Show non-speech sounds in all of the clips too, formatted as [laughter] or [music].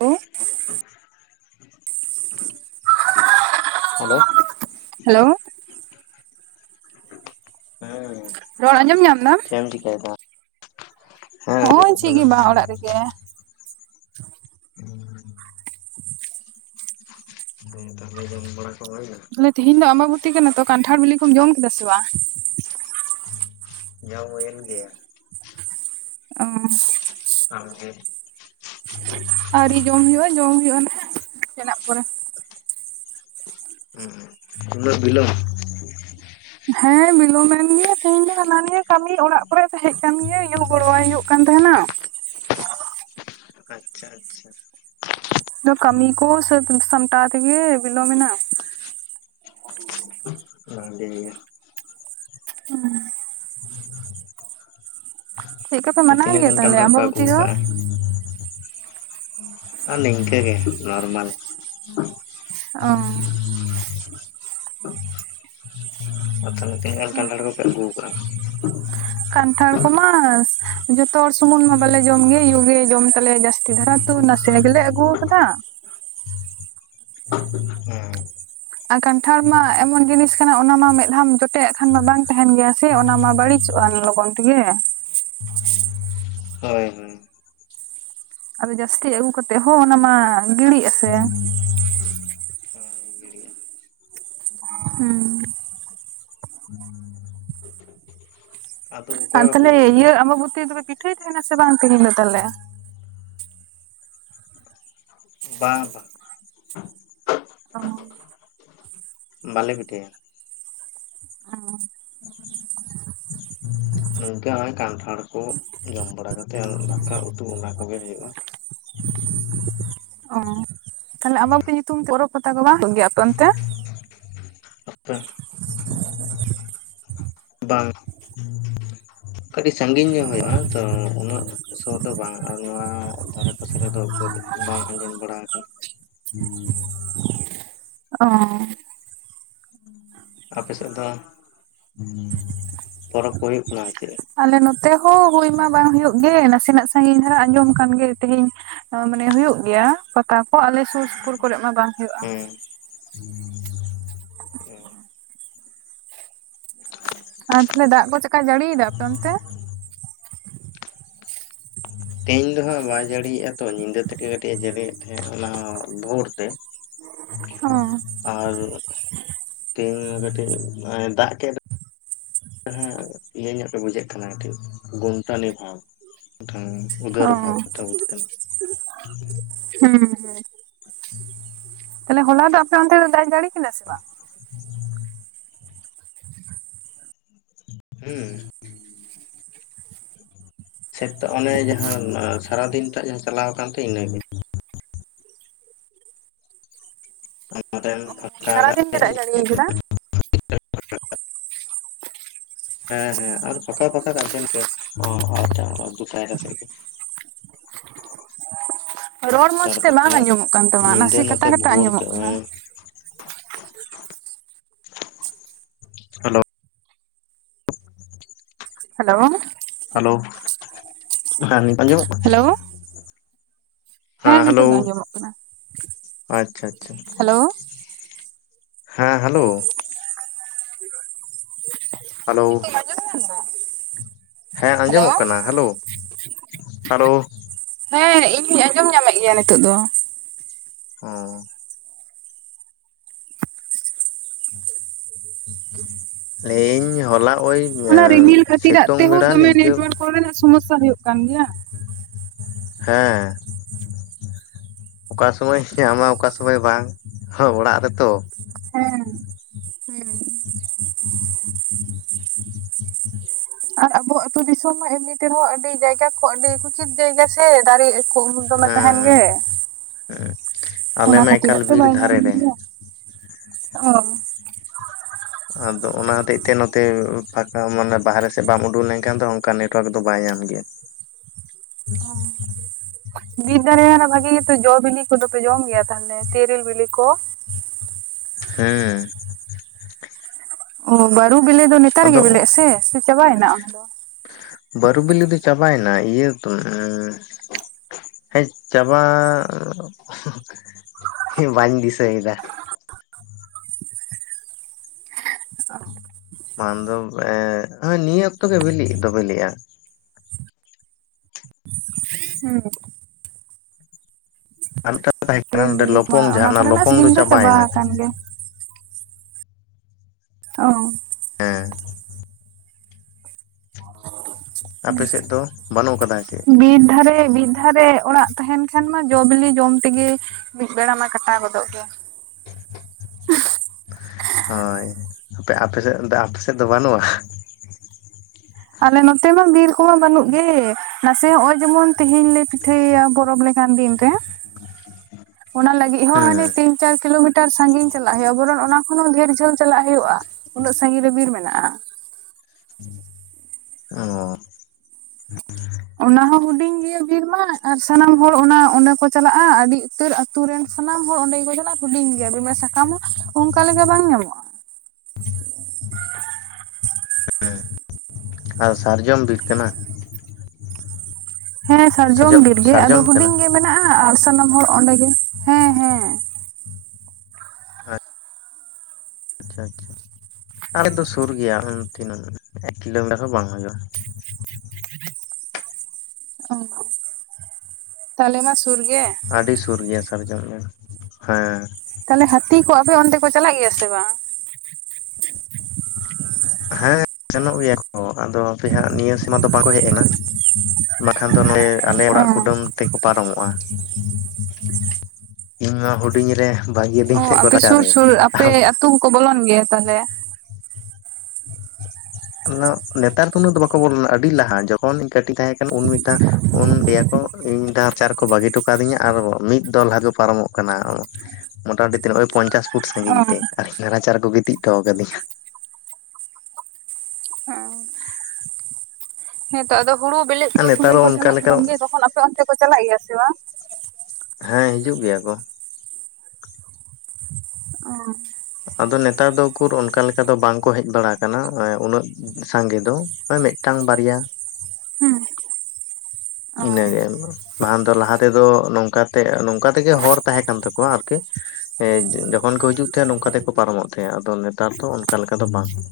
ᱦᱩᱸ [inaudible] hello hello ᱦᱮᱸᱻ ᱨᱚᱲ ᱟᱸᱡᱚᱢ ᱧᱟᱢ ᱫᱟᱢ? ᱪᱮ ᱮᱢ ᱪᱤᱠᱟᱹᱭ ᱫᱟ? ᱦᱚᱸᱜᱼᱚᱭ ᱪᱮᱫ ᱜᱮ ᱵᱟᱝ ᱚᱲᱟᱜ ᱨᱮᱜᱮ ᱾ ᱦᱮᱸ ᱛᱟᱦᱚᱞᱮ ᱡᱚᱢ ᱵᱟᱲᱟ ᱠᱚ ᱦᱳᱭᱱᱟ? ᱛᱟᱦᱞᱮ ᱛᱮᱦᱮᱧ ᱫᱚ ᱟᱢᱵᱟᱵᱚᱛᱤ ᱠᱟᱱᱟ ᱛᱚ ᱠᱟᱱᱴᱷᱟᱲ ᱵᱤᱞᱤ ᱠᱚᱢ ᱡᱚᱢ ᱠᱮᱫᱟ ᱥᱮ ᱵᱟᱝ? ᱡᱚᱢ ᱦᱩᱭᱮᱱ ᱜᱮᱭᱟ᱾ ᱚᱻ ᱟᱢ ᱜᱮ? ᱟᱭᱨᱤ ᱡᱚᱢ ᱦᱩᱭᱩᱜᱼᱟ ᱡᱚᱢ ᱦᱩᱭᱩᱜᱼᱟ ᱱᱟᱦᱟᱜ ᱱᱟᱥᱮᱱᱟᱜ ᱯᱚᱨᱮ ᱾ ᱦᱩᱸ ᱦᱩᱸ ᱩᱱᱟᱹᱜ ᱵᱤᱞᱚᱢ? ᱦᱮᱸ ᱵᱤᱞᱚᱢᱮᱱ ᱜᱮᱭᱟ ᱛᱮᱦᱮᱧ ᱫᱚ ᱦᱟᱱᱟ ᱱᱤᱭᱟᱹ ᱠᱟᱹᱢᱤ ᱚᱲᱟᱜ ᱠᱚᱨᱮ ᱛᱟᱦᱮᱸ ᱠᱟᱱ ᱜᱮ ᱟᱭᱩ ᱜᱚᱲᱚᱣᱟᱭ ᱦᱩᱭᱩᱜ ᱠᱟᱱ ᱛᱟᱦᱮᱸᱱᱟ᱾ ᱟᱪᱪᱷᱟ ᱟᱪᱪᱷᱟ ᱟᱫᱚ ᱠᱟᱹᱢᱤ ᱠᱚ ᱥᱟᱹᱛ ᱥᱚᱢᱴᱟᱣ ᱛᱮᱜᱮ ᱵᱤᱞᱚᱢᱮᱱᱟ᱾ [unintelligible] ᱜᱮᱭᱟ ᱦᱩᱸ ᱪᱮᱫ ᱞᱮᱠᱟ ᱯᱮ ᱢᱟᱱᱟᱣ ᱛᱤᱱᱟᱹᱜ ᱜᱮᱭᱟ ᱜᱟᱱ ᱛᱟᱦᱞᱮ ᱠᱟᱱᱴᱷᱟᱲ ᱯᱮ ᱟᱢᱵᱟᱵᱚᱛᱤ ᱟᱹᱜᱩᱣ ᱫᱚ? ᱠᱟᱜᱼᱟ? ᱟᱨ ᱱᱤᱝᱠᱟᱹ ᱜᱮ ᱱᱚᱨᱢᱟᱞ ᱚᱸᱻ ᱟᱨ ᱛᱟᱦᱚᱞᱮ ᱛᱤᱱᱟᱹᱜ ᱠᱟᱱᱴᱷᱟᱲ ᱠᱚᱯᱮ ᱟᱹᱜᱩᱣ ᱠᱟᱜᱼᱟ? ᱠᱟᱱᱴᱷᱟᱲ ᱠᱚᱢᱟ ᱡᱚᱛᱚ ᱦᱚᱲ ᱥᱩᱢᱩᱱ ᱢᱟ ᱵᱟᱞᱮ ᱡᱚᱢ ᱜᱮ ᱭᱩ ᱜᱮ ᱡᱚᱢ ᱛᱟᱞᱮᱭᱟ ᱡᱟᱹᱥᱛᱤ ᱫᱷᱟᱨᱟ ᱾ ᱛᱩ ᱱᱟᱥᱮ ᱜᱮᱞᱮ ᱟᱹᱜᱩᱣ ᱠᱟᱫᱟ᱾ ᱦᱮᱸ ᱟᱨ ᱠᱟᱱᱴᱷᱟᱲ ᱢᱟ ᱮᱢᱚᱱ ᱡᱤᱱᱤᱥ ᱠᱟᱱᱟ ᱚᱱᱟᱢᱟ ᱢᱮᱫᱷᱟᱣ ᱡᱚᱴᱮᱫᱼᱟᱜ ᱠᱷᱟᱱ ᱢᱟ ᱵᱟᱝ ᱛᱟᱦᱮᱱ ᱜᱮᱭᱟ ᱥᱮ ᱚᱱᱟᱢᱟ ᱵᱟᱹᱲᱤᱡ ᱟ ᱞᱚᱜᱚᱱ ᱛᱮᱜᱮ ᱾ ᱦᱳᱭ ᱦᱳᱭ ᱟᱫᱚ ᱡᱟᱹᱥᱛᱤ ᱟᱹᱜᱩ ᱠᱟᱛᱮᱜ ᱦᱚᱸ ᱚᱱᱟ ᱢᱟ ᱜᱤᱲᱤᱜ ᱟᱥᱮ ᱾ ᱜᱤᱲᱤᱜᱼᱟ᱾ ᱦᱩᱸ ᱟᱫᱚ ᱚᱠᱚᱭ ᱟᱨ ᱵᱟᱯᱮ ᱛᱟᱦᱚᱞᱮ ᱡᱚᱢ ᱤᱭᱟᱹ ᱜᱮᱭᱟ? ᱟᱢᱵᱚᱵᱚᱛᱤ ᱨᱮ ᱫᱚ ᱯᱮ ᱯᱤᱴᱷᱟᱹᱭ ᱛᱟᱦᱮᱱᱟ ᱥᱮ ᱵᱟᱝ ᱛᱮᱦᱮᱧ ᱫᱚ ᱛᱟᱦᱚᱞᱮ? ᱵᱟᱝ ᱵᱟᱝ ᱚ ᱵᱟᱞᱮ ᱯᱤᱴᱷᱟᱹᱭᱟ ᱾ ᱟᱨ᱾ ᱱᱤᱝᱠᱟᱹ ᱦᱚᱸᱜᱼᱚᱭ ᱠᱟᱱᱴᱷᱟᱲ ᱠᱚ ᱡᱚᱢ ᱵᱟᱲᱟ ᱠᱟᱛᱮᱫ ᱫᱟᱠᱟ ᱩᱛᱩ ᱚᱱᱟ ᱠᱚᱜᱮ ᱦᱩᱭᱩᱜᱼᱟ ᱾ ᱚ ᱛᱟᱦᱚᱞᱮ ᱟᱢᱵᱚᱵᱚᱛᱤ ᱧᱩᱛᱩᱢ ᱯᱚᱨᱚᱵᱽ ᱯᱟᱛᱟ ᱠᱚ ᱵᱟᱝ ᱦᱩᱭᱩᱜ ᱜᱮᱭᱟ ᱟᱯᱮ ᱮᱚᱱᱛᱮ? ᱦ [inaudible] ᱵᱟᱝ ᱠᱟᱹᱴᱤᱡ ᱥᱟᱺᱜᱤᱧ ᱧᱚᱜ ᱦᱩᱭᱩᱜᱼᱟ ᱛᱚ ᱩᱱᱟᱹᱜ ᱥᱳᱨ ᱫᱚ ᱵᱟᱝ ᱟᱨ ᱱᱚᱣᱟ ᱫᱷᱟᱨᱮ ᱯᱟᱥᱮ ᱨᱮᱫᱚ ᱵᱟᱝ ᱟᱸᱡᱚᱢ ᱵᱟᱲᱟ ᱟᱠᱟᱱᱟ ᱾ ᱦᱮᱸ᱾ ᱚ ᱟᱨ ᱟᱯᱮ ᱥᱮᱫ ᱫᱚ ᱯᱚᱨᱚᱵᱽ ᱠᱚ ᱦᱩᱭᱩᱜ ᱠᱟᱱᱟ ᱥᱮ ᱪᱮᱫ? ᱟᱞᱮ ᱱᱚᱛᱮ ᱦᱚᱸ ᱦᱩᱭ ᱢᱟ ᱵᱟᱝ ᱦᱩᱭᱩᱜ ᱜᱮ ᱱᱟᱥᱮᱱᱟᱜ ᱥᱟᱺᱜᱤᱧ ᱫᱷᱟᱨᱟ ᱟᱸᱡᱚᱢ ᱠᱟᱱᱜ ᱛᱮᱦᱮᱧ ᱢᱟᱱᱮ ᱦᱩᱭᱩᱜ ᱜᱮᱭᱟ ᱯᱟᱛᱟ ᱠᱚ ᱟᱞᱮ ᱥᱩᱨ ᱥᱩᱯᱩᱨ ᱠᱚᱨᱮᱜ ᱢᱟ ᱵᱟᱝ ᱦᱩᱭᱩᱜᱼᱟ ᱾ ᱦᱮᱸ ᱦᱮᱸ, ᱟᱨ ᱛᱟᱦᱚᱞᱮ ᱫᱟᱜ ᱠᱚ ᱪᱮᱜ ᱠᱟ ᱡᱟᱹᱲᱤᱭᱮᱫᱟ ᱟᱯᱮ ᱚᱱᱛᱮ? ᱦᱟᱜ ᱵᱟᱭ ᱡᱟᱹᱲᱤᱭᱮᱜᱼᱟ ᱛᱚ ᱧᱤᱫᱟᱹ ᱛᱮᱜᱮ ᱠᱟᱹᱴᱤᱡ ᱮ ᱡᱟᱹᱲᱤᱭᱮᱫ ᱛᱟᱦᱮᱸᱜ ᱚᱱᱟ ᱦᱚ ᱵᱷᱳᱨ ᱛᱮ ᱚ ᱾ ᱟᱨ ᱛᱮᱦᱮᱧ ᱠᱟᱹᱴᱤᱡ ᱫᱟᱜ ᱠᱮᱫ ᱦᱮᱸ ᱤᱭᱟᱹ ᱧᱚᱜ ᱯᱮ ᱵᱩᱡᱷᱟᱹᱜ ᱠᱟᱱᱟ ᱜᱩᱱᱴᱟᱱᱤ ᱵᱷᱟᱵ ᱢᱤᱫᱴᱟᱝ ᱚ ᱩᱫᱟᱹᱨ ᱵᱷᱟᱵ ᱪᱟᱵ ᱠᱟᱛᱮᱱ ᱾ ᱦᱩᱸ ᱦᱩᱸ ᱛᱟᱦᱚᱞᱮ ᱦᱚᱞᱟ ᱫᱚ ᱟᱯᱮ ᱚᱱᱛᱮ ᱫᱚ ᱫᱟᱜ ᱮ ᱡᱟᱹᱲᱤ ᱠᱤᱱᱟ ᱥᱮ ᱵᱟᱝ? ᱦᱩᱸ ᱥᱮ ᱚᱱᱮ ᱡᱟᱦᱟᱸ ᱥᱟᱨᱟ ᱫᱤᱱᱴᱟᱜ ᱡᱟᱦᱟᱸ ᱪᱟᱞᱟᱣ ᱠᱟᱱᱛᱮ ᱤᱱᱟᱹᱜᱮ ᱾ ᱟᱢ ᱨᱮᱱ ᱥᱟᱨᱟᱫᱤᱱ ᱜᱮ ᱫᱟᱜ ᱮ ᱡᱟᱹᱲᱤ ᱠᱟᱫᱟ? ᱦᱮᱸ ᱦᱮᱸ ᱟᱨ ᱯᱷᱟᱠᱟ ᱯᱷᱟᱠᱟ ᱠᱟᱱ ᱛᱟᱦᱮᱱ ᱟ ᱫᱩᱴᱟ ᱟᱲᱟᱭᱴᱟ ᱥᱮᱫ ᱜᱮ ᱾ ᱨᱚᱲ ᱢᱚᱸᱡᱽᱛᱮ ᱵᱟᱝ ᱛᱟᱨᱯᱚᱨᱮ ᱟᱸᱡᱚᱢᱚᱜ ᱠᱟᱱ ᱛᱟᱢᱟ ᱧᱤᱫᱟᱹ ᱱᱟᱥᱮ ᱠᱟᱴᱟ ᱱᱚᱛᱮ ᱠᱟᱴᱟ ᱵᱷᱳᱨ ᱛᱮ ᱟᱸᱡᱚᱢᱚᱜ ᱠᱟᱱᱟ ᱾ ᱦᱮᱞᱳ ᱦᱮᱞᱳ ᱦᱮᱞᱳ ᱦᱮ ᱱᱤᱛ ᱟᱸᱡᱚᱢᱚᱜ ᱠᱟᱱᱟ? ᱦᱮᱞᱳ ᱦᱮᱸ ᱦᱮᱞᱳ ᱱᱤᱛᱚᱜ ᱫᱚ ᱟᱸᱡᱚᱢᱚᱜ ᱠᱟᱱᱟ ᱟᱪᱪᱷᱟ ᱟᱪᱪᱷᱟ ᱦᱮᱞᱳ ᱾ ᱦᱮᱸ ᱦᱮᱞᱳ ᱦᱮᱸ ᱦᱮᱞᱳ ᱱᱤᱛᱚᱜ ᱟᱸᱡᱚᱢ ᱧᱟᱢ ᱫᱟ ᱦᱮᱸ ᱦᱮᱞᱳ ᱟᱸᱡᱚᱢᱚᱜ ᱠᱟᱱᱟ ᱦᱮᱞᱳ ᱦᱮᱞᱳ ᱦᱮᱸ ᱤᱧ ᱦᱩᱧ ᱟᱸᱡᱚᱢ ᱧᱟᱢᱮᱜ ᱜᱮᱭᱟ ᱱᱤᱛᱚᱜ ᱫᱚ ᱾ ᱚᱸ ᱞᱟᱹᱭᱮᱜ ᱤᱧ ᱦᱚᱞᱟ ᱳᱭ ᱚᱱᱟ ᱨᱤᱢᱤᱞ ᱠᱷᱟᱹᱛᱤᱨᱟᱜ ᱥᱤᱛᱩᱝ ᱛᱮᱦᱚᱸ ᱵᱮᱲᱟ ᱫᱚᱢᱮ ᱱᱤᱝᱠᱟᱹ ᱱᱮᱴᱣᱟᱨᱠ ᱠᱚᱨᱮᱱᱟᱜ ᱥᱚᱢᱚᱥᱥᱟ ᱦᱩᱭᱩᱜ ᱠᱟᱱ ᱜᱮᱭᱟ ᱾ ᱦᱮᱸ ᱚᱠᱟ ᱥᱚᱢᱚᱭ ᱥᱮ ᱧᱟᱢᱟ ᱚᱠᱟ ᱥᱚᱢᱚᱭ ᱵᱟᱝ ᱦᱚ ᱚᱲᱟᱜ ᱨᱮᱛᱚ ᱾ ᱦᱮᱸ ᱦᱩᱸ [unintelligible] [inaudible] ᱟᱨ ᱟᱵᱚᱟᱜ ᱟᱹᱛᱩ ᱫᱤᱥᱚᱢ ᱢᱟ ᱮᱢᱱᱤ ᱛᱮ ᱨᱮᱦᱚᱸ ᱟᱹᱰᱤ ᱡᱟᱭᱜᱟ ᱠᱚ ᱟᱹᱰᱤ ᱠᱩᱪᱤᱛ ᱡᱟᱭᱜᱟ ᱥᱮ ᱫᱟᱨᱮ ᱠᱚ ᱫᱚᱢᱮ ᱦᱮᱸ ᱛᱟᱦᱮᱱ ᱦᱮᱸ ᱜᱮ ᱟᱞᱮ ᱚᱱᱟ ᱢᱟ ᱮᱠᱟᱞ ᱠᱷᱟᱹᱛᱤᱨᱟᱜ ᱛᱮ ᱵᱤᱨ ᱵᱟᱭ ᱧᱟᱢ ᱫᱷᱟᱨᱮ ᱨᱮ ᱜᱮᱭᱟ ᱾ ᱚ ᱟᱫᱚ ᱚᱱᱟ ᱦᱚᱛᱮᱡ ᱛᱮ ᱱᱚᱛᱮ ᱯᱷᱟᱠᱟ ᱢᱟᱱᱮ ᱵᱟᱦᱟᱨᱮ ᱥᱮᱫ ᱵᱟᱢ ᱩᱰᱩᱜ ᱞᱮᱱᱠᱷᱟᱱ ᱫᱚ ᱚᱝᱠᱟ ᱱᱮᱴᱣᱟᱨᱠ ᱫᱚ ᱵᱟᱭ ᱧᱟᱢ ᱜᱮᱭᱟ [unintelligible] ᱚ ᱵᱤᱨ ᱫᱟᱨᱮᱭᱟᱱᱟ ᱵᱷᱟᱜᱤ ᱜᱮᱛᱚ ᱡᱚ ᱵᱤᱞᱤ ᱠᱚᱫᱚᱯᱮ ᱡᱚᱢ ᱜᱮᱭᱟ ᱛᱟᱦᱚᱞᱮ ᱛᱮᱨᱮᱞ ᱵᱤᱞᱤ ᱠᱚ ᱦᱮᱸ [unintelligible] ᱚ ᱵᱟᱹᱨᱩ ᱵᱤᱞᱤ ᱫᱚ ᱱᱮᱛᱟᱨ ᱜᱮ ᱟᱫᱚ ᱵᱤᱞᱤᱜ ᱟᱥᱮ ᱥᱮ ᱪᱟᱵᱟᱭᱱᱟ ᱚᱱᱟ ᱫᱚ ᱵᱟᱹᱨᱩ ᱵᱤᱞᱤ ᱫᱚ ᱪᱟᱵᱟᱭᱮᱱᱟ ᱤᱭᱟᱹ ᱛᱩ ᱦᱮᱸ ᱪᱟᱵᱟ ᱵᱟᱹᱧ ᱫᱤᱥᱟᱹᱭᱮᱫᱟ ᱵᱟᱝ ᱫᱚ ᱮ ᱱᱤᱭᱟᱹ ᱚᱠᱛᱚ ᱜᱮ ᱵᱤᱞᱤᱜ ᱫᱚ ᱵᱤᱞᱤᱜ-ᱟ ᱦᱩᱸ ᱟᱨ ᱢᱤᱫᱴᱟᱝ ᱫᱚ ᱛᱟᱦᱮᱸ ᱠᱟᱱᱟ ᱛᱮᱨᱮᱞ ᱱᱚᱰᱮ ᱵᱤᱞᱤ ᱞᱚᱯᱚᱝ ᱢᱟ ᱡᱟᱦᱟᱸ ᱚᱱᱟ ᱠᱚᱨᱮᱱᱟᱜ ᱞᱚᱯᱚᱝ ᱫᱚ ᱥᱤᱡᱤᱱ ᱪᱟᱵᱟᱭ ᱪᱟᱵᱟ ᱮᱱᱟ᱾ ᱟᱠᱟᱱ ᱜᱮ ᱚ ᱦᱮᱸ ᱟᱯᱮ ᱥᱮᱫ ᱫᱚ ᱵᱟᱹᱱᱩᱜ ᱟᱠᱟᱫᱟ ᱥᱮ ᱪᱮᱫ ᱵᱤᱨ ᱫᱷᱟᱨᱮ ᱵᱤᱨ ᱡᱟᱦᱟ ᱨᱮ ᱚᱲᱟᱜ ᱛᱟᱦᱮᱱ ᱠᱷᱟᱱ ᱢᱟ ᱡᱚ ᱵᱤᱞᱤ ᱡᱚᱢ ᱛᱮᱜᱮ ᱢᱤᱫ ᱵᱮᱲᱟ ᱢᱟ ᱠᱟᱴᱟᱣ ᱜᱚᱫᱚᱜ ᱜᱮᱭᱟ᱾ ᱦᱳᱭ ᱟᱯᱮ ᱟᱯᱮ ᱥᱮᱫ ᱫᱚ ᱟᱯᱮ ᱥᱮᱫ ᱫᱚ ᱵᱟᱹᱱᱩᱜ-ᱟ᱾ ᱟᱞᱮ ᱱᱚᱛᱮ ᱢᱟ ᱵᱤᱨ ᱠᱚᱦᱚ ᱵᱟᱹᱱᱩᱜ ᱜᱮ ᱱᱟᱥᱮ ᱱᱚᱭ-ᱚᱭ ᱡᱮᱢᱚᱱ ᱛᱮᱦᱮᱧ ᱞᱮ ᱯᱤᱴᱷᱟᱹ ᱮᱭᱟ ᱵᱚᱨᱚᱯᱷ ᱞᱮ ᱠᱟᱱ ᱫᱤᱱ ᱨᱮ ᱚᱱᱟ ᱞᱟᱹᱜᱤᱫ ᱦᱚᱸ ᱦᱟᱱᱮ ᱦᱮᱸ ᱛᱤᱧ ᱪᱟᱨ ᱠᱤᱞᱳᱢᱤᱴᱟᱨ ᱥᱟᱹᱜᱤᱧ ᱪᱟᱞᱟᱜ ᱦᱩᱭᱩᱜ-ᱟ ᱵᱚᱨᱚᱱ ᱚᱱᱟ ᱠᱷᱚᱱ ᱦᱚᱸ ᱰᱷᱮᱨ ᱡᱷᱟᱹᱞ ᱪᱟᱞᱟᱜ ᱦᱩᱭᱩᱜ-ᱟ᱾ ᱩᱱᱟᱹᱜ ᱥᱟᱹᱜᱤᱧ ᱨᱮ ᱵᱤᱨ ᱢᱮᱱᱟᱜ-ᱟ᱾ ᱚ ᱚᱱᱟ ᱦᱚᱸ ᱦᱩᱰᱤᱧ ᱜᱮᱭᱟ ᱵᱤᱨ ᱢᱟ ᱟᱨ ᱥᱟᱱᱟᱢ ᱦᱚᱲ ᱚᱱᱟ ᱚᱸᱰᱮ ᱠᱚ ᱪᱟᱞᱟᱜ-ᱟ ᱟᱹᱰᱤ ᱩᱛᱟᱹᱨ ᱟᱹᱛᱩ ᱨᱮᱱ ᱥᱟᱱᱟᱢ ᱦᱚᱲ ᱚᱸᱰᱮ ᱜᱮᱠᱚ ᱪᱟᱞᱟᱜ ᱟ ᱦᱩᱰᱤᱧ ᱜᱮᱭᱟ ᱵᱤᱨ ᱥᱟᱠᱟᱢ ᱦᱚᱸ ᱚᱝᱠᱟ ᱞᱮᱠᱟ ᱵᱟᱝ ᱧᱟᱢᱚᱜ-ᱟ᱾ ᱟᱨ ᱥᱟᱨᱡᱚᱢ ᱵᱤᱨ ᱠᱟᱱᱟ᱾ ᱦᱮᱸ ᱥᱟᱨᱡᱚᱢ ᱵᱤᱨ ᱜᱮ ᱟᱫᱚ ᱥᱟᱨᱡᱚᱢ ᱠᱟᱱᱟ ᱦᱩᱰᱤᱧ ᱜᱮ ᱢᱮᱱᱟᱜ-ᱟ ᱟᱨ ᱥᱟᱱᱟᱢ ᱦᱚᱲ ᱚᱸᱰᱮ ᱜᱮ ᱦᱮᱸ ᱦᱮᱸ ᱟᱪᱪᱷᱟ ᱟᱪᱪᱷᱟ ᱟᱞᱮ ᱫᱚ ᱥᱩᱨ ᱜᱮᱭᱟ ᱚᱱ-ᱛᱤᱱᱟᱹᱜ ᱮᱠ ᱠᱤᱞᱳᱢᱤᱴᱟᱨ ᱦᱚᱸ ᱵᱟᱝ ᱦᱩᱭᱩᱜ-ᱟ᱾ ᱚ ᱛᱟᱞᱮ ᱢᱟ ᱥᱩᱨ ᱜᱮ᱾ ᱟᱹᱰᱤ ᱥᱩᱨ ᱜᱮᱭᱟ ᱥᱟᱨᱡᱚᱢ ᱵᱤᱨ ᱦᱮᱸ᱾ ᱛᱟᱦᱞᱮ ᱦᱟᱛᱤ ᱠᱚ ᱟᱯᱮ ᱚᱱᱛᱮ ᱠᱚ ᱪᱟᱞᱟᱜ ᱜᱮᱭᱟ ᱥᱮ ᱵᱟᱝ᱾ ᱦᱮᱸ ᱥᱮᱱᱚᱜ ᱜᱮᱭᱟ ᱠᱚ ᱟᱫᱚ ᱦᱟᱯᱮ ᱦᱟᱜ ᱱᱤᱭᱟᱹ ᱥᱤᱢᱟᱱ ᱫᱚ ᱵᱟᱠᱚ ᱦᱮᱡ ᱠᱟᱱᱟ ᱵᱟᱠᱷᱟᱱ ᱫᱚ ᱱᱚᱸᱰᱮ ᱟᱞᱮ ᱚᱲᱟᱜ ᱠᱩᱰᱟᱹᱢ ᱛᱮᱠᱚ ᱯᱟᱨᱚᱢᱚᱜ-ᱟ ᱤᱧ ᱢᱟ ᱦᱩᱰᱤᱧ ᱨᱮ ᱚ ᱵᱟᱹᱜᱤᱭᱟᱹᱫᱤᱧ ᱛᱮ ᱠᱚ ᱟᱯᱮ ᱥᱩᱨ ᱨᱟᱪᱟᱨᱮ ᱥᱩᱨ ᱟᱯᱮ ᱟᱛᱳ ᱦᱚᱠᱚ ᱵᱚᱞᱚᱱ ᱜᱮᱭᱟ ᱛᱟᱦᱚᱞᱮ᱾ ᱱᱮᱛᱟᱨ ᱫᱚ ᱩᱱᱟᱹᱜ ᱫᱚ ᱵᱟᱠᱚ ᱵᱚᱞᱚᱱᱟ ᱟᱹᱰᱤ ᱞᱟᱦᱟ ᱡᱚᱠᱷᱚᱱ ᱠᱟᱹᱴᱤᱡ ᱛᱟᱦᱮᱸᱠᱟᱱᱟ ᱩᱱ ᱢᱤᱫᱴᱟᱝ ᱩᱱ ᱞᱟᱹᱭᱟᱠᱚ ᱤᱧ ᱰᱟᱨᱪᱟᱨ ᱠᱚ ᱵᱟᱹᱜᱤ ᱦᱚᱴᱚ ᱠᱟᱫᱤᱧᱟ ᱟᱨ ᱢᱤᱫ ᱫᱚᱞ ᱦᱟᱹᱛᱤ ᱠᱚ ᱯᱟᱨᱚᱢᱚᱜ ᱠᱟᱱᱟ᱾ ᱢᱚᱴᱟᱢᱩᱴᱤ ᱛᱤᱜᱟᱜ ᱦᱩᱭᱩᱜᱼᱟ ᱯᱚᱧᱪᱟᱥ ᱯᱷᱩᱴ ᱚ ᱥᱟᱺᱜᱤᱧ ᱛᱮ ᱟᱨ ᱤᱧ ᱨᱟᱪᱟ ᱨᱮᱠᱚ ᱜᱤᱛᱤᱡ ᱦᱚᱴᱚ ᱟᱠᱟᱫᱤ ᱧᱟ᱾ ᱦᱩᱸ ᱦᱮᱸᱛᱚ ᱟᱫᱚ ᱦᱩᱲᱩ ᱵᱮᱞᱮᱫ ᱟᱨ ᱠᱚ ᱱᱮᱛᱟᱨ ᱥᱚᱢᱚᱭ ᱫᱚ ᱠᱚ ᱚᱱᱠᱟ ᱪᱟᱞᱟᱜ ᱞᱮᱠᱟ ᱠᱟᱱ ᱜᱮ ᱛᱚᱠᱷᱚᱱ ᱟᱯᱮ ᱚᱱᱛᱮ ᱠᱚ ᱪᱟᱞᱟᱜ ᱜᱮᱭᱟ ᱥᱮ ᱵᱟᱝ᱾ ᱦᱮᱸ ᱦᱤᱡᱩᱜ ᱜᱮᱭᱟ ᱠᱚ᱾ ᱚ ᱟᱫᱚ ᱱᱮᱛᱟᱨ ᱫᱚ ᱩᱠᱩᱨ ᱚᱱᱠᱟ ᱞᱮᱠᱟ ᱫᱚ ᱵᱟᱝᱠᱚ ᱦᱮᱡ ᱵᱟᱲᱟ ᱟᱠᱟᱱᱟ ᱩᱱᱟᱹᱜ ᱥᱟᱸᱜᱮ ᱫᱚ ᱢᱤᱫᱴᱟᱝ ᱵᱟᱨᱭᱟ ᱦᱮᱸ ᱤᱱᱟᱹᱜᱮ ᱢᱟᱱ ᱫᱚ ᱞᱟᱦᱟ ᱛᱮᱫᱚ ᱱᱚᱝᱠᱟ ᱱᱚᱝᱠᱟ ᱛᱮᱜᱮ ᱦᱚᱨ ᱛᱟᱦᱮᱸ ᱠᱟᱱ ᱛᱟᱠᱚᱣᱟ ᱟᱨᱠᱤ ᱦᱮᱸ ᱡᱚᱠᱷᱚᱱ ᱠᱚ ᱦᱤᱡᱩᱜ ᱛᱟᱦᱮᱸᱫ ᱱᱚᱝᱠᱟ ᱛᱮᱠᱚ ᱯᱟᱨᱚᱢᱚᱜ ᱛᱟᱦᱮᱸᱜ ᱟᱫᱚ ᱱᱮᱛᱟᱨ ᱫᱚ ᱚᱱᱠᱟ ᱞᱮᱠᱟ ᱫᱚ ᱵᱟᱝ᱾ ᱦᱩᱸ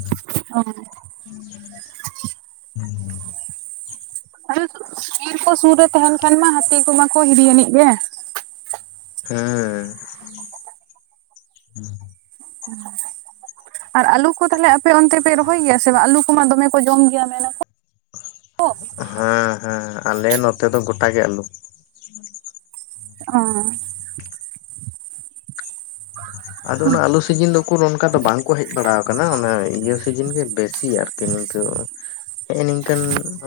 [unintelligible] ᱦᱩᱸ ᱦᱤ ᱛᱚ ᱥᱩᱨ ᱨᱮ ᱛᱟᱦᱮᱱ ᱠᱷᱟᱱ ᱢᱟ ᱦᱟᱹᱛᱤ ᱠᱚᱢᱟᱠᱚ ᱦᱤᱨᱤ ᱟᱹᱱᱤᱡ ᱜᱮ᱾ ᱦᱮᱸ ᱟᱨ ᱟᱞᱩ ᱠᱚ ᱛᱟᱦᱚᱞᱮ ᱟᱯᱮ ᱚᱱᱛᱮ ᱯᱮ ᱨᱚᱦᱚᱭ ᱜᱮᱭᱟ ᱥᱮ ᱵᱟᱝ ᱟᱞᱩ ᱠᱚᱢᱟ ᱫᱚᱢᱮ ᱠᱚ ᱡᱚᱢ ᱜᱮᱭᱟ ᱢᱮᱱᱟᱠᱚ ᱦᱮᱸ ᱦᱮᱸ ᱟᱞᱮ ᱱᱚᱛᱮ ᱫᱚ ᱜᱚᱴᱟ ᱜᱮ ᱟᱹᱞᱩ ᱚᱸ ᱟᱫᱚ ᱚᱱᱟ ᱟᱹᱞᱩ ᱥᱤᱡᱤᱱ ᱫᱚ ᱩᱠᱩᱨ ᱱᱚᱱᱠᱟ ᱫᱚ ᱵᱟᱝᱠᱚ ᱦᱮᱡᱽ ᱵᱟᱲᱟ ᱟᱠᱟᱱᱟ ᱚᱱᱟ ᱤᱭᱟᱹ ᱥᱤᱡᱤᱱ ᱜᱮ ᱵᱮᱥᱤ ᱟᱨᱠᱤ ᱠᱤ ᱱᱤᱝᱠᱟᱹ ᱦᱮᱜᱸ ᱱᱤᱝᱠᱟᱹᱱ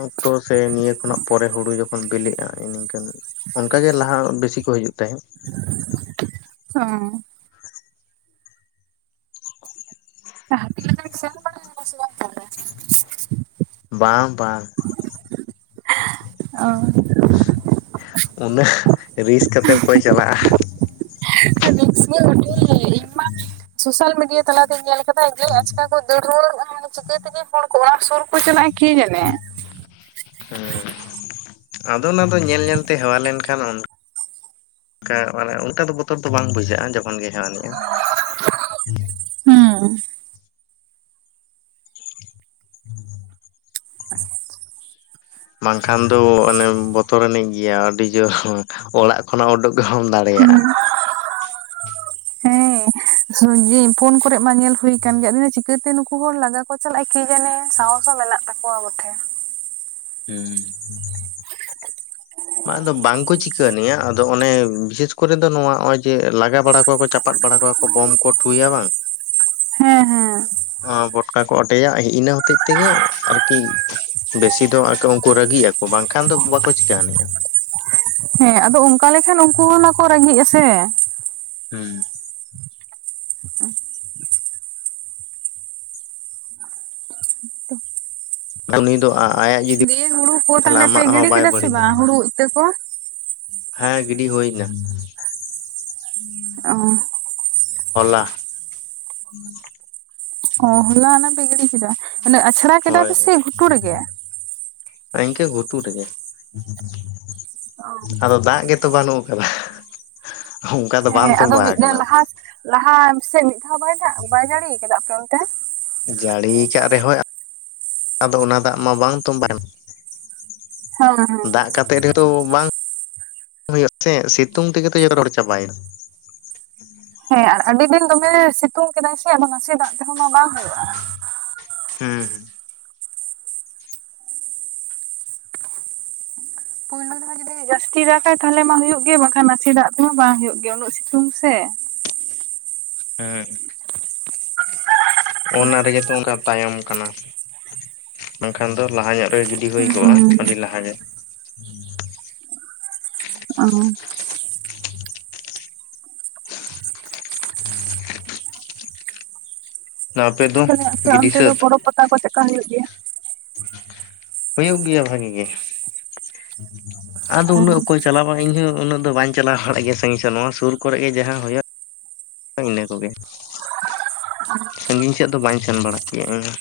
ᱚᱠᱛᱚ ᱥᱮ ᱱᱤᱭᱟᱹ ᱠᱷᱚᱱᱟᱜ ᱯᱚᱨᱮ ᱦᱩᱲᱩ ᱡᱚᱠᱷᱚᱱ ᱵᱤᱞᱤᱜᱼᱟ ᱱᱤᱝᱠᱟᱹᱱ ᱚᱱᱠᱟ ᱜᱮ ᱞᱟᱦᱟ ᱵᱤᱥᱤ ᱠᱚ ᱦᱤᱡᱩᱜ ᱛᱟᱦᱮᱸᱫ ᱦᱚᱸ ᱦᱟᱹᱛᱤ ᱞᱟᱜᱟ ᱥᱮᱱ ᱵᱟᱲᱟ ᱠᱟᱱᱟ ᱥᱮ ᱵᱟᱝ ᱛᱟᱦᱞᱮ ᱵᱟᱝ ᱵᱟᱝ ᱚ ᱩᱱᱟᱹᱜ ᱨᱤᱥ ᱠᱟᱛᱮ ᱚᱠᱚᱭ ᱪᱟᱞᱟᱜᱼᱟ ᱨᱤᱥ ᱜᱮ ᱵᱚᱴᱷᱮ ᱤᱧ ᱢᱟ ᱥᱳᱥᱟᱞ ᱢᱤᱰᱤᱭᱟ ᱛᱟᱞᱟᱛᱤᱧ ᱧᱮᱞ ᱠᱟᱫᱟ ᱡᱮ ᱟᱪᱠᱟ ᱠᱚ ᱨᱩᱣᱟᱹᱲ ᱢᱟᱱᱮ ᱪᱤᱠᱟᱹᱛᱮ ᱜᱮ ᱦᱚᱲ ᱠᱚ ᱚᱲᱟᱜ ᱥᱩᱨ ᱠᱚ ᱪᱟᱞᱟᱜᱼᱟ ᱠᱤ ᱡᱟᱹᱱᱮ ᱦᱮᱸ ᱟᱫᱚ ᱚᱱᱟ ᱫᱚ ᱧᱮᱞ ᱧᱮᱞᱛᱮ ᱦᱮᱣᱟ ᱞᱮᱱᱠᱷᱟᱱ ᱚᱱᱠᱟ ᱢᱟᱱᱮ ᱚᱱᱠᱟ ᱵᱚᱛᱚᱨ ᱫᱚ ᱵᱟᱝ ᱵᱩᱡᱷᱟᱹᱜᱼᱟ ᱡᱚᱠᱷᱚᱱ ᱜᱮ ᱦᱮᱣᱟ ᱟᱱᱤᱡᱼᱟ ᱦᱩᱸ [unintelligible] ᱵᱟᱝᱠᱷᱟᱱ ᱫᱚ ᱚᱱᱮ ᱵᱚᱛᱚᱨᱱᱤᱡ ᱜᱮᱭᱟ ᱟᱹᱰᱤ ᱡᱳᱨ ᱚᱲᱟᱜ ᱠᱷᱚᱱᱟᱜ ᱩᱰᱩᱠ ᱦᱚᱢ ᱦᱩᱸ ᱫᱟᱲᱮᱭᱟᱜᱼᱟ ᱦᱮᱸ ᱯᱷᱳᱱ ᱠᱚᱨᱮ ᱢᱟ ᱧᱮᱞ ᱦᱩᱭ ᱟᱠᱟᱱ ᱜᱮᱭᱟ ᱤᱱᱟ ᱪᱤᱠᱟᱹᱛᱮ ᱱᱩᱠᱩ ᱦᱚᱲ ᱞᱟᱜᱟ ᱠᱚ ᱪᱟᱞᱟᱜᱼᱟ ᱠᱤ ᱡᱟᱹᱱᱤ ᱥᱟᱦᱚᱥ ᱦᱚᱸ ᱢᱮᱱᱟᱜ ᱠᱚ ᱛᱟᱠᱚᱣᱟ ᱵᱚᱴᱷᱮ ᱢᱟ ᱟᱫᱚ ᱵᱟᱝᱠᱚ ᱪᱤᱠᱟᱹᱱᱤᱭᱟ ᱟᱫᱚ ᱚᱱᱮ ᱵᱤᱥᱮᱥ ᱠᱚᱨᱮ ᱫᱚ ᱱᱚᱣᱟ ᱱᱚᱜᱼᱚᱭ ᱡᱮ ᱞᱟᱜᱟ ᱵᱟᱲᱟ ᱚᱠᱚᱭ ᱠᱚ ᱪᱟᱯᱟᱫ ᱵᱟᱲᱟ ᱠᱚᱣᱟ ᱠᱚ ᱵᱳᱢ ᱠᱚ ᱴᱷᱩᱭᱟ ᱵᱟᱝ ᱦᱮᱸ ᱦᱮᱸ ᱵᱚᱴᱠᱟ ᱠᱚ ᱚᱰᱮᱡᱟ ᱤᱱᱟᱹ ᱦᱚᱛᱮᱡ ᱛᱮᱜᱮ ᱟᱨᱠᱤ ᱵᱮᱥᱤ ᱩᱱᱠᱩ ᱨᱟᱹᱜᱤᱜ ᱟᱠᱚ ᱵᱟᱝᱠᱷᱟᱱ ᱫᱚ ᱵᱟᱠᱚ ᱪᱤᱠᱟᱹ ᱟᱱᱤᱡᱼᱟ ᱦᱮᱸ ᱟᱫᱚ ᱚᱱᱠᱟ ᱞᱮᱠᱷᱟᱱ ᱩᱱᱠᱩ ᱚᱱᱟᱠᱚ ᱨᱸᱜᱤᱜ ᱟᱥᱮ ᱦᱩᱸ ᱩᱱᱤ ᱫᱚ ᱟᱭᱟᱜ ᱡᱩᱫᱤ ᱫᱤᱭᱮ ᱦᱩᱲᱩ ᱠᱚ ᱛᱟᱦᱚᱞᱮ ᱯᱮ ᱟᱢᱟᱜ ᱜᱤᱰᱤ ᱦᱚᱸ ᱵᱟᱭ ᱠᱮᱫᱟ ᱥᱮ ᱵᱟᱹᱲᱤᱡᱟ ᱵᱟᱝ ᱦᱩᱲᱩ ᱤᱛᱟᱹ ᱠᱚ ᱦᱮᱸ ᱜᱤᱰᱤ ᱦᱩᱭ ᱮᱱᱟ ᱚ ᱦᱚᱞᱟ [inaudible] ᱚ ᱦᱚᱞᱟ ᱚᱱᱟ ᱯᱮ ᱜᱤᱰᱤ ᱠᱮᱫᱟ ᱚᱱᱮ ᱟᱪᱷᱲᱟ ᱠᱮᱫᱟ ᱦᱳᱭ ᱯᱮᱥᱮ ᱜᱷᱩᱴᱩ ᱨᱮᱜᱮ ᱤᱱᱠᱟᱹ ᱜᱷᱩᱴᱩ ᱨᱮᱜᱮ ᱟᱫᱚ ᱫᱟᱜᱽ ᱜᱮᱛᱚ ᱵᱟᱹᱱᱩᱜ ᱟᱠᱟᱫᱟ ᱚᱱᱠᱟ ᱫᱚ ᱦᱮᱸ ᱵᱟᱝ ᱟᱫᱚ ᱛᱚᱸᱵᱟ ᱢᱤᱫ ᱫᱷᱟᱣ ᱟᱠᱟᱱᱟ ᱞᱟᱦᱟ ᱞᱟᱦᱟ ᱥᱮᱜ ᱢᱤᱫ ᱫᱷᱟᱣ ᱫᱟᱜᱽ ᱵᱟᱭ ᱡᱟᱹᱲᱤ ᱟᱠᱟᱫᱟ ᱟᱯᱮ ᱚᱱᱛᱮ ᱡᱟᱹᱲᱤ ᱠᱟᱜ ᱨᱮᱦᱚᱸᱭ ᱟᱫᱚ ᱚᱱᱟ ᱫᱟᱜᱽ ᱢᱟ ᱵᱟᱝ ᱛᱳᱵᱟᱭᱮᱱ ᱦᱮᱸ ᱦᱮᱸ ᱫᱟᱜᱽ ᱠᱟᱛ ᱚᱱᱛᱮ ᱨᱮᱫᱚ ᱵᱟᱝ [unintelligible] ᱦᱩᱭᱩᱜ ᱛᱮ ᱥᱤᱛᱩᱝ ᱛᱮᱜᱮ ᱛᱚ ᱡᱚᱛᱚ ᱨᱚᱲ ᱪᱟᱵᱟᱭᱟ ᱦᱮᱸ ᱟᱨ ᱟᱹᱰᱤ ᱫᱤᱱ ᱫᱚᱢᱮ ᱥᱤᱛᱩᱝ ᱠᱮᱫᱟᱭ ᱥᱮ ᱟᱫᱚ ᱱᱟᱥᱮ ᱫᱟᱜᱽ ᱛᱮᱦᱚᱸ ᱢᱟ ᱵᱟᱝ ᱦᱩᱭᱩᱜᱼᱟ᱾ ᱦᱩᱸ ᱦᱩ ᱯᱩᱭᱞᱳ ᱫᱷᱟᱣ ᱡᱩᱫᱤ ᱡᱟᱥᱛᱤ ᱫᱟᱜᱟᱭ ᱛᱟᱦᱚᱞᱮ ᱢᱟ ᱦᱩᱭᱩᱜ ᱜᱮ ᱵᱟᱝᱠᱷᱟᱱ ᱱᱟᱥᱮ ᱫᱟᱜᱽ ᱛᱮᱸᱦᱚ ᱵᱟᱝ ᱦᱩᱭᱩᱜ ᱜᱮᱭᱟ ᱩᱱᱟᱹᱜ ᱥᱤᱛᱩᱝ ᱥᱮ ᱦᱩᱸ ᱚᱱᱟ ᱨᱮᱜᱮ ᱛᱚ ᱚᱱᱠᱟ ᱛᱟᱭᱚᱢ ᱠᱟᱱᱟ ᱵᱟᱝᱠᱷᱟᱱ ᱫᱚ ᱞᱟᱦᱟ ᱧᱚᱜ ᱨᱮᱜᱮ ᱡᱩᱫ ᱟᱹᱰᱤ ᱦᱩᱭ ᱠᱚᱜᱼᱟ ᱦᱩᱸ ᱟᱹᱰᱤ ᱞᱟᱦᱟ ᱜᱮ ᱚ ᱟᱯᱮ ᱫᱚ ᱛᱟᱦᱚᱞᱮ ᱟᱯᱮ ᱜᱤᱰᱤ ᱚᱱᱛᱮ ᱫᱚ ᱥᱟᱹᱛ ᱯᱚᱲᱚᱵᱽ ᱯᱟᱛᱟ ᱠᱚ ᱪᱮᱠᱟ ᱦᱩᱭᱩᱜ ᱜᱮᱭᱟ? ᱦᱩᱭᱩᱜ ᱜᱮᱭᱟ ᱵᱷᱟᱜᱤ ᱜᱮ ᱟᱫᱚ ᱩᱱᱟᱹᱜ ᱚᱠᱚᱭ ᱪᱟᱞᱟᱣᱼᱟ ᱤᱧᱦᱚᱸ ᱩᱱᱟᱹᱜ ᱫᱚ ᱵᱟᱧ ᱪᱟᱞᱟᱣ ᱵᱟᱲᱟᱜ ᱜᱮᱭᱟ ᱥᱟᱹᱜᱤᱧ ᱥᱮᱱ ᱱᱚᱣᱟ ᱥᱩᱨ ᱠᱚᱨᱮ ᱜᱮ ᱡᱟᱦᱟ ᱦᱩᱭᱩᱜᱼᱟ ᱤᱱᱟᱹ ᱠᱚᱜᱮ, ᱥᱟᱹᱜᱤᱧ ᱥᱮᱫ ᱫᱚ ᱵᱟᱧ ᱥᱮᱱ ᱵᱟᱲᱟ ᱠᱮᱭᱟ ᱤᱧᱦᱚᱸ᱾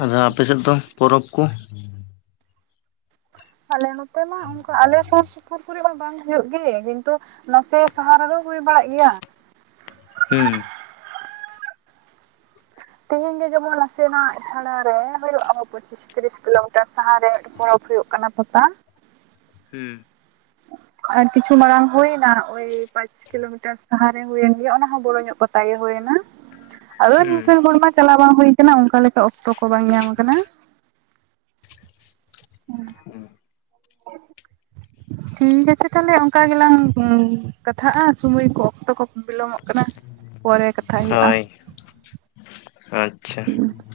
ᱟᱫᱚ ᱟᱯᱮ ᱥᱮᱫ ᱫᱚ ᱯᱚᱨᱚᱵᱽ ᱠᱚ? ᱟᱞᱮ ᱱᱚᱛᱮ ᱢᱟ ᱚᱱᱠᱟ ᱟᱞᱮ ᱥᱩᱨ ᱥᱩᱯᱩᱨ ᱠᱚᱨᱮ ᱢᱟ ᱵᱟᱝ ᱦᱩᱭᱩᱜ ᱜᱮ, ᱠᱤᱱᱛᱩ ᱱᱟᱥᱮ ᱥᱟᱦᱟ ᱨᱮᱫᱚ ᱦᱩᱭ ᱵᱟᱲᱟᱜ ᱜᱮᱭᱟ᱾ ᱦᱩᱸ᱾ ᱛᱤᱦᱤᱧ ᱜᱮ ᱡᱮᱢᱚᱱ ᱱᱟᱥᱮᱱᱟᱜ ᱪᱷᱟᱲᱟ ᱨᱮ ᱦᱩᱭᱩᱜᱼᱟ ᱯᱚᱸᱪᱤᱥ ᱛᱤᱨᱤᱥ ᱠᱤᱞᱳᱢᱤᱴᱟᱨ ᱥᱟᱦᱟᱨᱮ ᱢᱤᱴᱮᱱ ᱯᱚᱨᱚᱵ᱾ ᱦᱩᱭᱩᱜ ᱠᱟᱱᱟ ᱯᱟᱛᱟ᱾ ᱦᱩᱸ᱾ ᱦᱚᱸᱜᱼᱚᱭ ᱠᱤᱪᱷᱩ ᱢᱟᱲᱟᱝ ᱦᱩᱭᱱᱟ ᱳᱭ ᱯᱟᱸᱪ ᱠᱤᱞᱳᱢᱤᱴᱟᱨ ᱥᱟᱦᱟᱨᱮ ᱦᱩᱭᱮᱱ ᱜᱮᱭᱟ ᱚᱱᱟ ᱦᱚᱸ ᱵᱚᱲᱚ ᱧᱚᱜ ᱯᱚᱛᱟ ᱜᱮ ᱦᱩᱭᱱᱟ᱾ ᱟᱫᱚ ᱦᱩᱸ ᱱᱤᱝᱠᱟᱹᱱ ᱦᱚᱲᱢᱟ ᱪᱟᱞᱟᱣ ᱵᱟᱝ ᱦᱩᱭ ᱟᱠᱟᱱᱟ ᱚᱱᱠᱟ ᱞᱮᱠᱟ ᱚᱠᱛᱚ ᱠᱚ ᱵᱟᱝ ᱧᱟᱢ ᱟᱠᱟᱱᱟ᱾ ᱴᱷᱤᱠ ᱟᱪᱷᱮ ᱛᱟᱦᱞᱮ ᱚᱱᱠᱟ ᱜᱮᱞᱟᱝ ᱠᱟᱛᱷᱟᱜᱼᱟ, ᱥᱩᱢᱚᱭ ᱠᱚ ᱚᱠᱛᱚ ᱠᱚ ᱵᱤᱞᱚᱢᱚᱜ ᱠᱟᱱᱟ᱾ ᱯᱚᱨᱮ ᱠᱟᱛᱷᱟ ᱦᱩᱭᱩᱜᱼᱟ᱾ ᱦᱳᱭ ᱟᱪᱪᱷᱟ᱾ [inaudible]